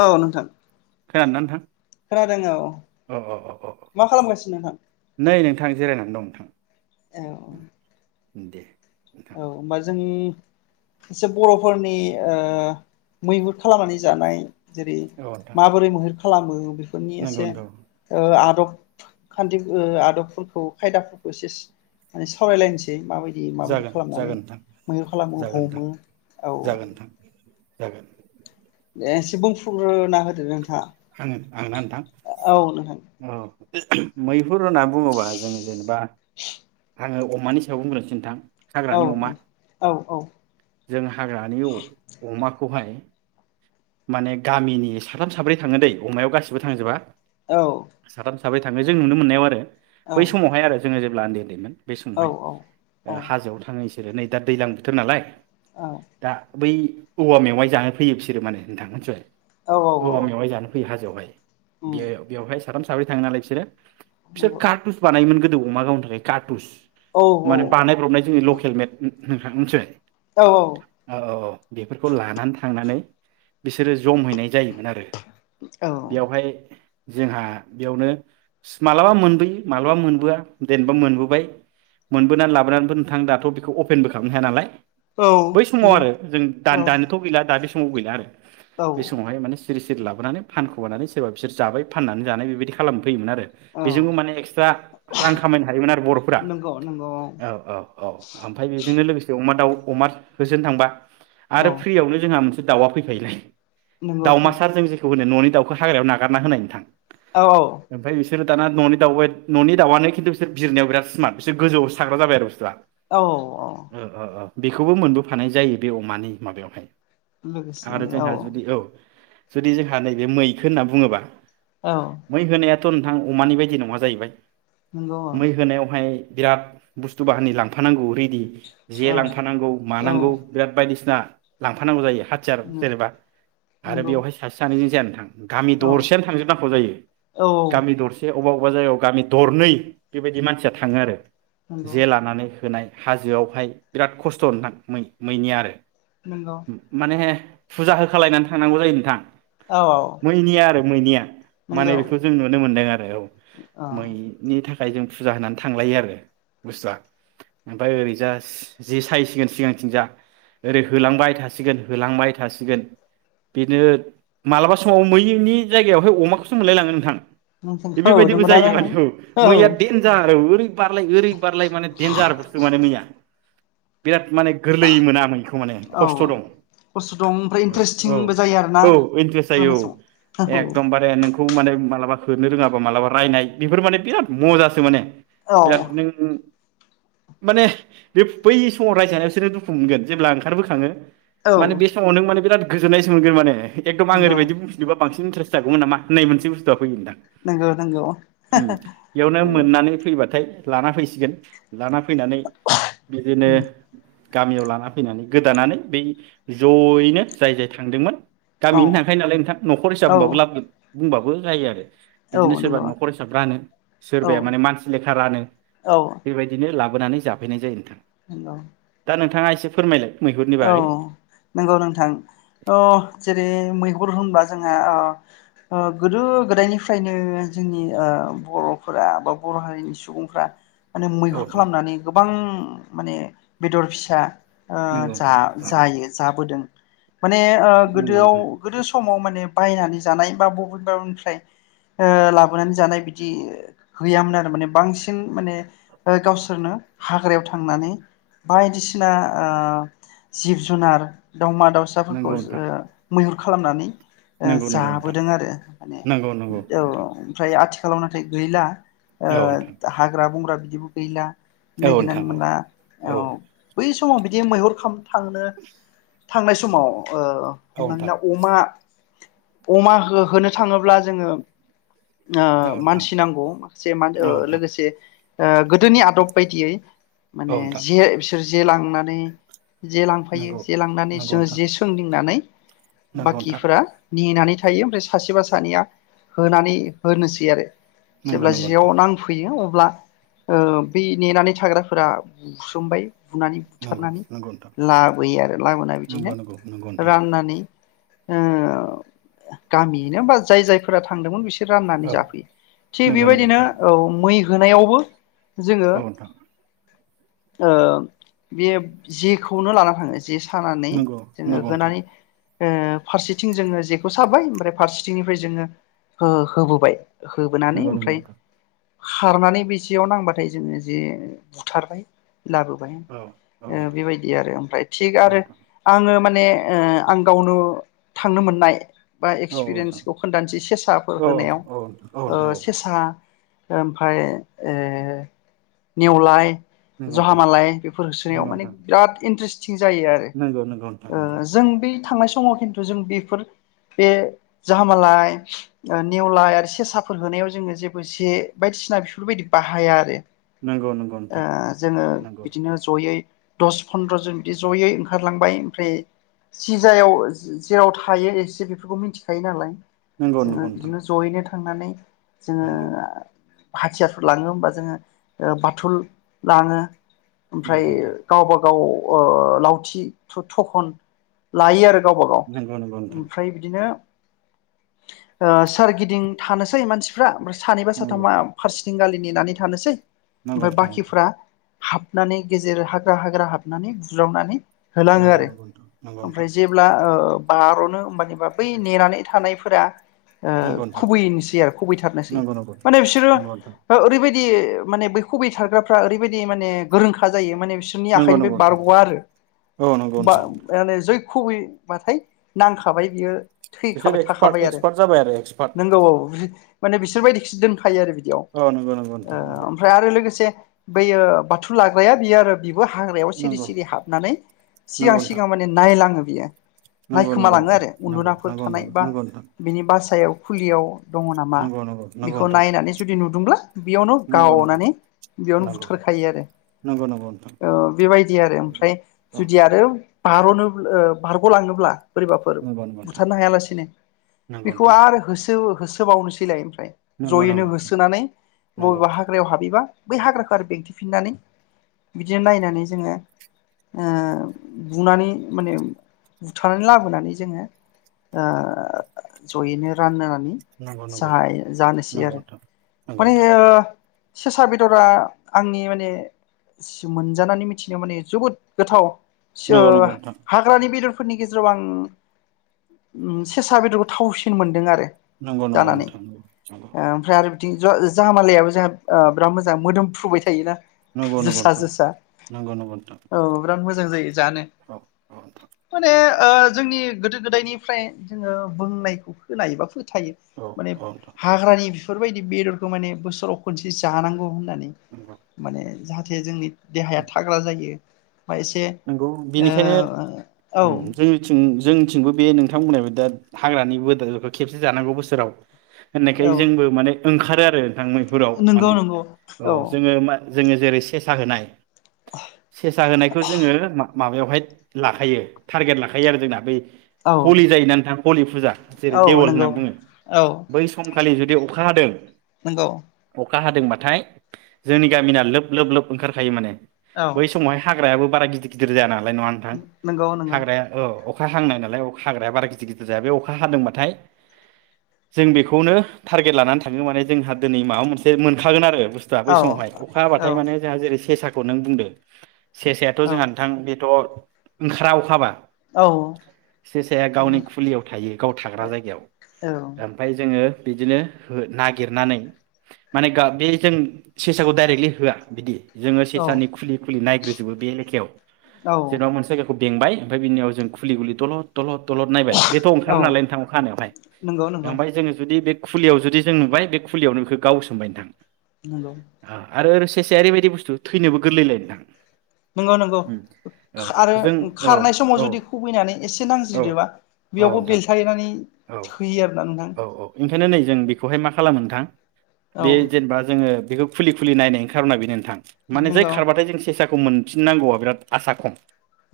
औ नोंथां। खोना दोंना नोंथां? खोनादों औ अ अ अ अ अ मा खालामगासिनो नोंथां? नै नोंथां जिरायनानै दं नोंथां। औ दे नोंथां औ होमबा जोंनि एसे बर'फोरनि ओ मैहुर खालामनानै जानाय जेरै औ नोंथां माबोरै मैहेर खालामो बेफोरनि नंगौ एसे नोंथां ओ आदब खान्थि ओ आदबफोरखौ खायदाफोरखौ एसेस माने सावरायलायनोसै मा बायदि मा बायदि जागोन नानै जागोन नोंथां मैहुर खालामो जागोन नोंथां हमो औ जागोन नोंथां जागोन। ए इसिबुंफुरलु ना होदो आङो आंना नोंथां नोंथाङा औ नोंथां औ मै हुर होनना बुङोबा जोंङो जेनेबा आङो अमानि सायाव बुंग्रोनसो नोंथां औ हाग्रानि अमा औ जों हाग्रानि अ अमा खौहाय माने गामिनि साथाम साब्रै थाङो दै अमायाव गासिबो थांजोबा। औ। साथाम साब्रै थाङो जों नुनो मोननायाव आरो औ बै समावहाय आरो जोङो जे ब्लान्दे दैमोन। बे औ समावहाय ओ औ हाजोआव थांओइस जेरो नै दा दैलां बोथोर नालाय दा बै औवा मेवाइ जानो फैयो बिसोरो माने नोंथां मोनथिबाय औ औवा औ मेवाय जानो फैयो हाज बेवहाय बे उम बेवहाय साथाम साब्रै थाङो नालाय बिसोरो बिसोर नंगौ कार्टुस बानायोमोन गोदो अमा गावनो थाखाय काटुस औ माने बानायब्रबनाय जोंनि लखे हेलमेट नोंथां मिथिबाय औ औ औ औ बेफोरखौ लानानै थांनानै बिसोरो जमहैनाय जायो आरो औ औ बेयावहाय जोंहा बेयावनो मालाबा मोनबोयो मालाबा मोन मोनबोआ देनबा लाबोबाय मोनबोनानै लाबोनानै नोंथां दाथ' बेखौ अपेनबो खालामनो हाया नालाय औ बै समाव नंगौ आरो जों दा औ दान दानोथ' गैला दा बे समाव समाव गैला आरो औ बे समावहाय माने सिरि सिरि लाबोनानै फानखुमानानै सोरबा बिसोर जाबाय फाननानै जानाय बेबायदि खालाम फैयोमोन आरो औ बेजोंबो माने एक्सट्रा रां खामायनो हायोमोन आरो फ्रा नंगौ नंगौ औ औ औ आमफ्राय बे जोंनो लोगोसे अमा दाउ अमा होसोनो थांबा आरो औ फ्रियावनो जोंहा मोनसे दाउआ फैफायोलाय नंगौ दावमासार जों जेखौ होनो न'नि दाउखौ हाग्रायाव नागारना होनाय नोंथां औ औ बिसोर दाना न'नि दाउबाय न'नि दाउआानो खिन्थु बिसोर बिजिरनायाव बिराद स्मारट बिसोर गोजौआवसो थाग्राजाबाय आरो बुसथुआ औ औ बेखौबो मोनबोफानाय जायो बे अमानि माबायावहाय आरो जोंहा जुदि औ जुदि जोंहा नैबे मैखो होनना बुङोबा औ मै होनाया थ दाथ' नोंथां अमानि बायदि नङा जाहैबाय नंगौ मै औ होनायावहाय बिराद बुस्थु बाहानि लांफानांगौ ओरै जे औ लांफानांगौ औ मानांगौ बिराद बायदिसिना लांफानांगौ जायो हाजार जेनेबा आरो नंगौ बेवहाय सासे सानैजों जाया नोंथां गामि औ दरसेयानो थांजोबनांगौ जायो औ गामि दरसे अबाव बबेबा जायगायाव गामि दरनै बेबायदि मानसिया थाङो आरो नंगौ जे लानानै होनाय हाजोआवहाय बिराद खस्थ' नोंथां मै मैनिया आरो नंगौ माने फुजा होखालायनानै थांनांगौ जायो नोंथां औ मैनिया आरो मैनिया माने नंगौ औ बेखौ जों नुनो मोनदों आरो औ औ मैनि था खायजों फुजा होनानै थांलायो आरो बुस्थुआ ओमफ्राय ओरैजा जे सायसिगोन सिगांथिं जा ओरै होलांबाय थासिगोन होलांबाय थासिगोन बिनो मालाबा समाव मैनि जायगायावहाय अमाखौसो मोनलायलाङो नोंथां बेबायदिबो नंगौना जायो माने औ मैया देनजार आरो ओरै बारलाय ओरै बारलाय माने देनजार बुस्थु माने मैया बिराद माने गोरलै मोना मैखौ माने खस्थ' औ दं खस्थ' दं ओमफ्राय औ इन्टारेस्टिंबो जायो आरोना औ इन्ट्रेस्ट जायो होनाय औ समाव एकदमबारे नों खौ माने मालाबा होनो रोङाबा मालाबा रायनाय बेफोर माने बिराद मजासो माने औ बिराद नों माने बे बै समाव रायजानायाव बिसोरो दुखु मोनगोन जेब्ला ओंखारबोखाङो माने औ बे समाव नों माने बिराद गोजोननायसो मोनगोन माने एकदम आं नंगौ रैबायदि बुंफिनोबा बांसिन इन्टेस्ट जागौमोन नामा मोनसे बुस्थुआ फैयो नोंथां नगौ नंगौ हा हा नों मोननानै फैबाय नाथाय लाना फैसिगोन लाना फैनानै बिदिनो उम गामियाव लाना फैनानै गोदानानै बै जयैनो जाय जाय थांदोंमोन औ गामिनि थांखायो नालाय नोंथां न'खर हिसाब औ होनबाबो लाब बुंबाबो जायो आरो औ बिदिनो सोरबा नंगौ न'खर औ हिसाब रानो सोरबाया औ मानसि लेखा रानो बेबायदिनो लाबोनानै जाफैनाय जायो नोंथां। नोंगौ दा नोंथाङा एसे फोरमायलाय मैहुरनि औ बागै नंगौ नोंथां अ जेरै मैगं गुर होनबा जोंहा गोदो गोदायनिफ्रायनो जोंनि बर'फोरा बा बर' हारिनि सुबुंफोरा माने औ मैहुर खालामनानै गोबां माने बेदर फिसा ओ नोंथां नंगौ जा नोंथां जायो जाबोदों। माने नंगौ गोदोआव गोदो समाव माने बायनानै जानाय बा बबेबाबनिफ्राय लाबोनानै जानाय बिदि गैयामोन आरो माने बांसिन माने गावसोरनो हाग्रायाव थांनानै बायदिसिना ओ। जिब-जुनार दाउमा दाउसाफोरखौ नोंथां मैुहुर खालामनानै ओ नंगौ नोंथां जाबोदों आरो माने नंगौ नंगौ औ नोंथां नंगौ नोंथां ओमफ्राय आथिखाल खालामोथाय गैला। औ नोंथां ओ हाग्रा-बंग्रा बिदिबो गैला औ नोंथां नायागिरनानै औ मोनला औ बै समाव बिदि मैहुर खाम थांनो थांनाय समाव औ हमनानै नोंथां ला अमा अमा हो होनोनो थाङोब्ला जोङो। औ नोंथां मानसि नांगौ माखासे औ नोंथां लोगोसे गोदोनि आदब बायदियै औ माने नोंथां जे बिसोर जे लांनानै नै जे लांफायो नंगौ जे लांनानै नंगौ जों नोंथां जे सोंदिंनानै नंगौ नोंथां बाखिफोरा नेनानै थायो ओमफ्राय सासेबा सानैया होनानै होनोसै आरो नंगौ जेब्ला नंगौ जियाव नोंथां नांफैयो अब्ला ओ बे नेनानै थाग्राफोरा बुसोमबाय बुनानै नंगौ बुथारनानै नंगौ नोंथां लाबोयो आरो लाबोना नंगौ बिदिनो नंगौ नंगौ नोंथां राननानै ओ गामियैनो बा जाय जायफोरा थांदोंमोन बिसोर राननानै औ जाफैयो थिग नंगौ नंगौ बेबायदिनो नोंथां औ मै होनायावबो जोङो औ नोंथां ओ बे जि खौनो लाना थाङो जे सानानै नंगौ नंगौ जोङो नोंथां होनानै ओ फारसेथिं जोङो जेखौ साबाय ओमफ्राय फारसेथिंनिफ्राय जोङो होबोबाय होबोनानै नंगौ नंगौ ओमफ्राय नोंथां खारनानै बेसेयाव नांबाथाय जोङो जे बुथारबाय लाबोबाय ओ औ औ बेबायदि बि आरो ओमफ्राय थिग आरो नोंथां आङो मा माने ओ आं गावनो थांनो मोननाय बा औ नोंथां एक्सपिरियेन्सखौ खोन्थानोसै सेसाफोर औ होनायाव औ ओ नोंथां औ सेसा ओमफाय ओ नेवलाय नोंथां औ जाहामालाय बेफोर होसोनायाव नंगौ माने नोंथां इनट्रेस जायो आरो नंगौ नोंथां नंगौ ओ जों बे थांनाय समाव खिन्थु जों बेफोर बे जाहामालाय ओ नेवलाय आरो सेसाफोर होनायाव जोङो जेबो जे बायदिसिना बेफोरबायदि बाहाया आरो नंगौ नोंथां ओ जोङो नंगौ बिदिनो जयै दस फन्द्र' जन बिदि जयै ओंखारलांबाय ओमफ्राय सिजायाव जेराव थायो एसे बेफोरखौ मिथिखायो नालाय नंगौ नंगौ जोङो नोंथां बिदिनो जयैनो थांनानै जोङो नंगौ हाथियारफोर लाङो होमबा जोङो बाथल लाङो ओमफ्राय नंगौ गावबा गाव ओ लावथि बा थखन लायो आरो गावबागाव नंगौ नोंथां ओमफ्राय बिदिनो ओ सोरगिदिं थानोसै मानसिफ्रा ओमफ्राय सानैबा नंगौ साथामा फारसेथिं गालि नेनानै थानोसै ओमफाय नंगौ नोंथां नंगौ नोंथां बाखिफ्रा हाबनानै गेजेर हा ग्रा हाग्रा हाबनानै बुज्रावनानै होलाङो नंगौ आरो नंगौ नोंथां नंगौ नंगौ नोंथां ओमफ्राय जेब्ला ओ बार'नो होमबानिबा बै नेनानै थानायफोरा ओ नंगौ नोंथां खुबैयनोसै आरो खुबैथारनोसै माने बिसोरो नंगौ नोंथां नंगौ नोंथां ओ ओरैबायद दि माने बै खुबैथारग्राफोरा ओरैबायदि गोरोंखा जायो माने बिस बिनि नंगौ आखाइनिफ्राय नंगौ नोंथां बारग'वा आरो औ नंगौ बा नोंथां आनो जै खुबैबखथाय नांखाबाय बियो। बिसोर थैखाबाय एक्सपार्ट थाखाबाय आरो एक्सपार्ट जाबाय आरो एक्सपार्ट नोंगौ औ औ। माने बिसोरबायदि खिसो जों खायो आरो बिदियाव ओ औ नंगौ नंगौ नोंथां नंगौ ओमफ्राय आरो लोगोसे बैयो बाथु लाग्राया बियो आरो। बिबो हाग्रायाव सिरि सिरि हाबनानै सिगां नंगौ नंगौ सिगां माने नायलाङो। बिया नायखोमालाङो नोंथां आरो नंगौ उन्दुनाफोर नंगौ थानाय बा नोंथां बिनि बासायाव फुलियाव दङ नामा नंगौ नंगौ नंगौ बेखौ नायनानै जुदि नुदोंब्ला बेयावनो नंगौ नोंथां गावनानै बेयावनो नंगौ बुथारखायो आरो। नंगौ नंगौ ओ बेबायदि आरो ओमफ्राय जुदि आरो बारनो ओ बारग' लांङोब्ला बोरैबाफोर नोंथां बुथारनो हायालासिनो नंगौ बेखौ आरो होसो होस सोबावनोसैलाय ओम जयैनो नंगौ होसोनानै नंगौ बबेबा हाग्रायाव हाबैबा बै हाग्राखो आरो बेंथिफिननानै बिदिनो नायनानै जोङो ओ बुनानै माने बुथारनानै लाबोनानै जोङो ओ जयैनो रानो नि नंगौ नंगौ नोंथां स्राय जानोसै नंगौ औ आरो माने ओ सेसा बेदरा आंनि माने सि मोनजानानै मिथिनाय माने जोबोद गोथाव सो नंगौ नंगौ नोंथां हाग्रानि बेदर फोरनि गेजेराव आं उम सेसा बेदरखौ थावसिन मोनदों आरो। नंगौ नंगौ नोंथां नंगौ। थिं जा जामालायाबो जोंहा ओ बिराद मोजां मोदोम फ्रुबाय थायोना नंगौ नोंथां नंगौ नोंथां नंगौ नोंथां नंगौ नोंथां नंगौ नोंथां नंगौ नोंथां जोसा जोसा नंगौ नंगौ नोंथां औ बिराद मोजां जायो जानो औ औ नोंथां माने ओ जोंनि गोदो गोदायनिफ्राय जोङो बुंनायखौ होनाय एबा थायो औ माने औ नोंथां हाग्रानि बेफोरबायदि बेदरखौ माने बोसोराव खनसे जानांगौ नानै नंगौ माने जाहाथे जोंनि देहाया थाग्रा जायो बा एसे नंगौ बेनिखायनो ओ जोंनिथिं जोंथिंबो बे नोंथांमोन बुंनाय दा हाग्रानि बोदरखौ खेबसे जानांगौ बोसोराव होननायखाय औ जोंबो माने ओंखारो आरो थां मैहुराव नंगौ माने नंगौ औ जोङो मा जोङो जेरै सेसा होनाय सेसा होनायखौ जोङो [unintelligible] माबायावहाय लाखायो थारगेट लाखायो आरो जोंना बै औ हलि जायोना नोंथाङा हलि फुजा जेरै औ देवल होनना नंगौ बुङो बै समखालि जों बे अखा हादों नोंगौ अखा हादोंबाथाय जोंनि गामिना लोब लोब लोब ओंखारखायो माने औ बै समावहाय हाग हाग्रायाबो बारा गिदिर गिदिर जायाना नङा नोंथां नंगौ नंगौ हाग्राया ओ अखा हांनाय नालाय अखा हाग्राया बारा गिदिर गिदिर जाया बे अखा हादोंबाथाय जों बेखौनो थारगेट लानानै थाङो माने जोंहा दिनै माबा मोनसे मोनखागोन आरो बुस्थुआ बै औ समावाय अखा औ हाथाय माने जोंहा जेरै सेसाखौ नों बुंदो सेरसायाथ' औ जोंहा नोंथां बेथ' ओंखारा अखाहाबा औ सेसाया माने गावनि खुलियाव थायो गाव थाग्रा जायगायाव औ ओमफाय जोङो बिदिनो नागिरनानै माने गा बे जों सेसाखौ डाइरेक्टलि होआ बिदि जोङो औ सेसानि खुलि खुलि नाय बे लेखायाव औ जेनेबा मोनसे जायगाखौ बेंबाय ओमफ्राय बिनिनयाव जों खुलि गुलि थलद थलद दलद नायबाय बेथ' ओंखारो औ नालाय नोंथां अखा हानायावहाय नंगौ नंगौ ओमफ्राय जोङो जुदि बे खुलियाव जुदि जों नुबाय बे खुलियावनो बेखौ गावसोमबाय नंगौ नोंथां। आरो सेसाया ओरैबायदि बुस्थु थैनोबो गोरलैलाय नोंथां। नंगौ नंगौ उम औ आरो जों औ खारनाय समाव जुदि खुबैनानै एसे औ नांज्रिदोबा औ बेयावबो नोंथां बेलथायनानै थोयो आरोना नोंथां। बेंखायनो नै जों बेखौहाय मा खालामो नोंथां। औ बे जेनेबा जोङो बेखौ खुलि खुलि नायनायनि खारना बेनो नोंथां। माने जाय नंगौ खारबाथाय जों सेसा मोन फिननांगौआ बिराद आसा खम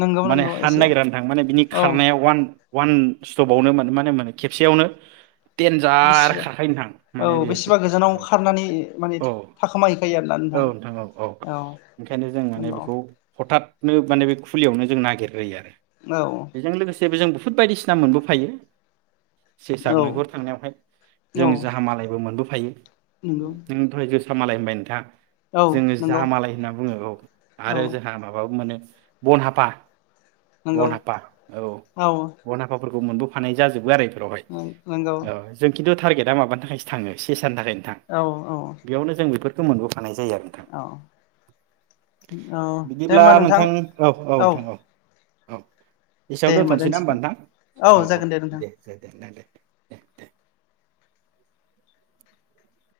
नंगौ माने नंगौ हानो एसे नागिरनानै नोंथां माने बिनि औ खारनाया वान अन स्टपावनो मा होने मोनो खेबसेयावनो देनजार बेसेबा खारखायो नोंथां औ माने बेसेबा गोजानाव बेयो खारनानै माने औ थाखामाहैैखायो आरोना नोंथां औ नंगौ। हथाथनो माने बे खुलियावनो जों नागिरग्रोयो आरो औ। जेबो जों बुहुत बायदिसिना मोनबोफायो। सेसा मैहुर औ थांनायावहाय जों औ जाहा मालायबो मोनबो फाइ नंगौ नों दहाय जो फ्रा मालाय होनबाय नोंथां। औ जोङो नंगौ दाहामालाय होनना बुङो औ‌। औ आरो जोंहा माबा मोनो बन हाफा नंगौ बन हफा औ बना हाफाफोरखौ मोनबोफानाय जाजोबो आरो नंगौ [unintelligible] औ जों खिन्थु टारगेट माबानि थाखासो थाङो सेसा सानि थाखाय नोंथां औ औ बेयावनो जों बेफोर मोनबोफानाय जायो। जायो आरो नोंथां औ औ दे बिदिब्ला होमबा नोंथां औ औ नोंथां औ औ एसेयाव दोनथ'नोसै ना होमबा नोंथां औ औ दे दे नोंथां दे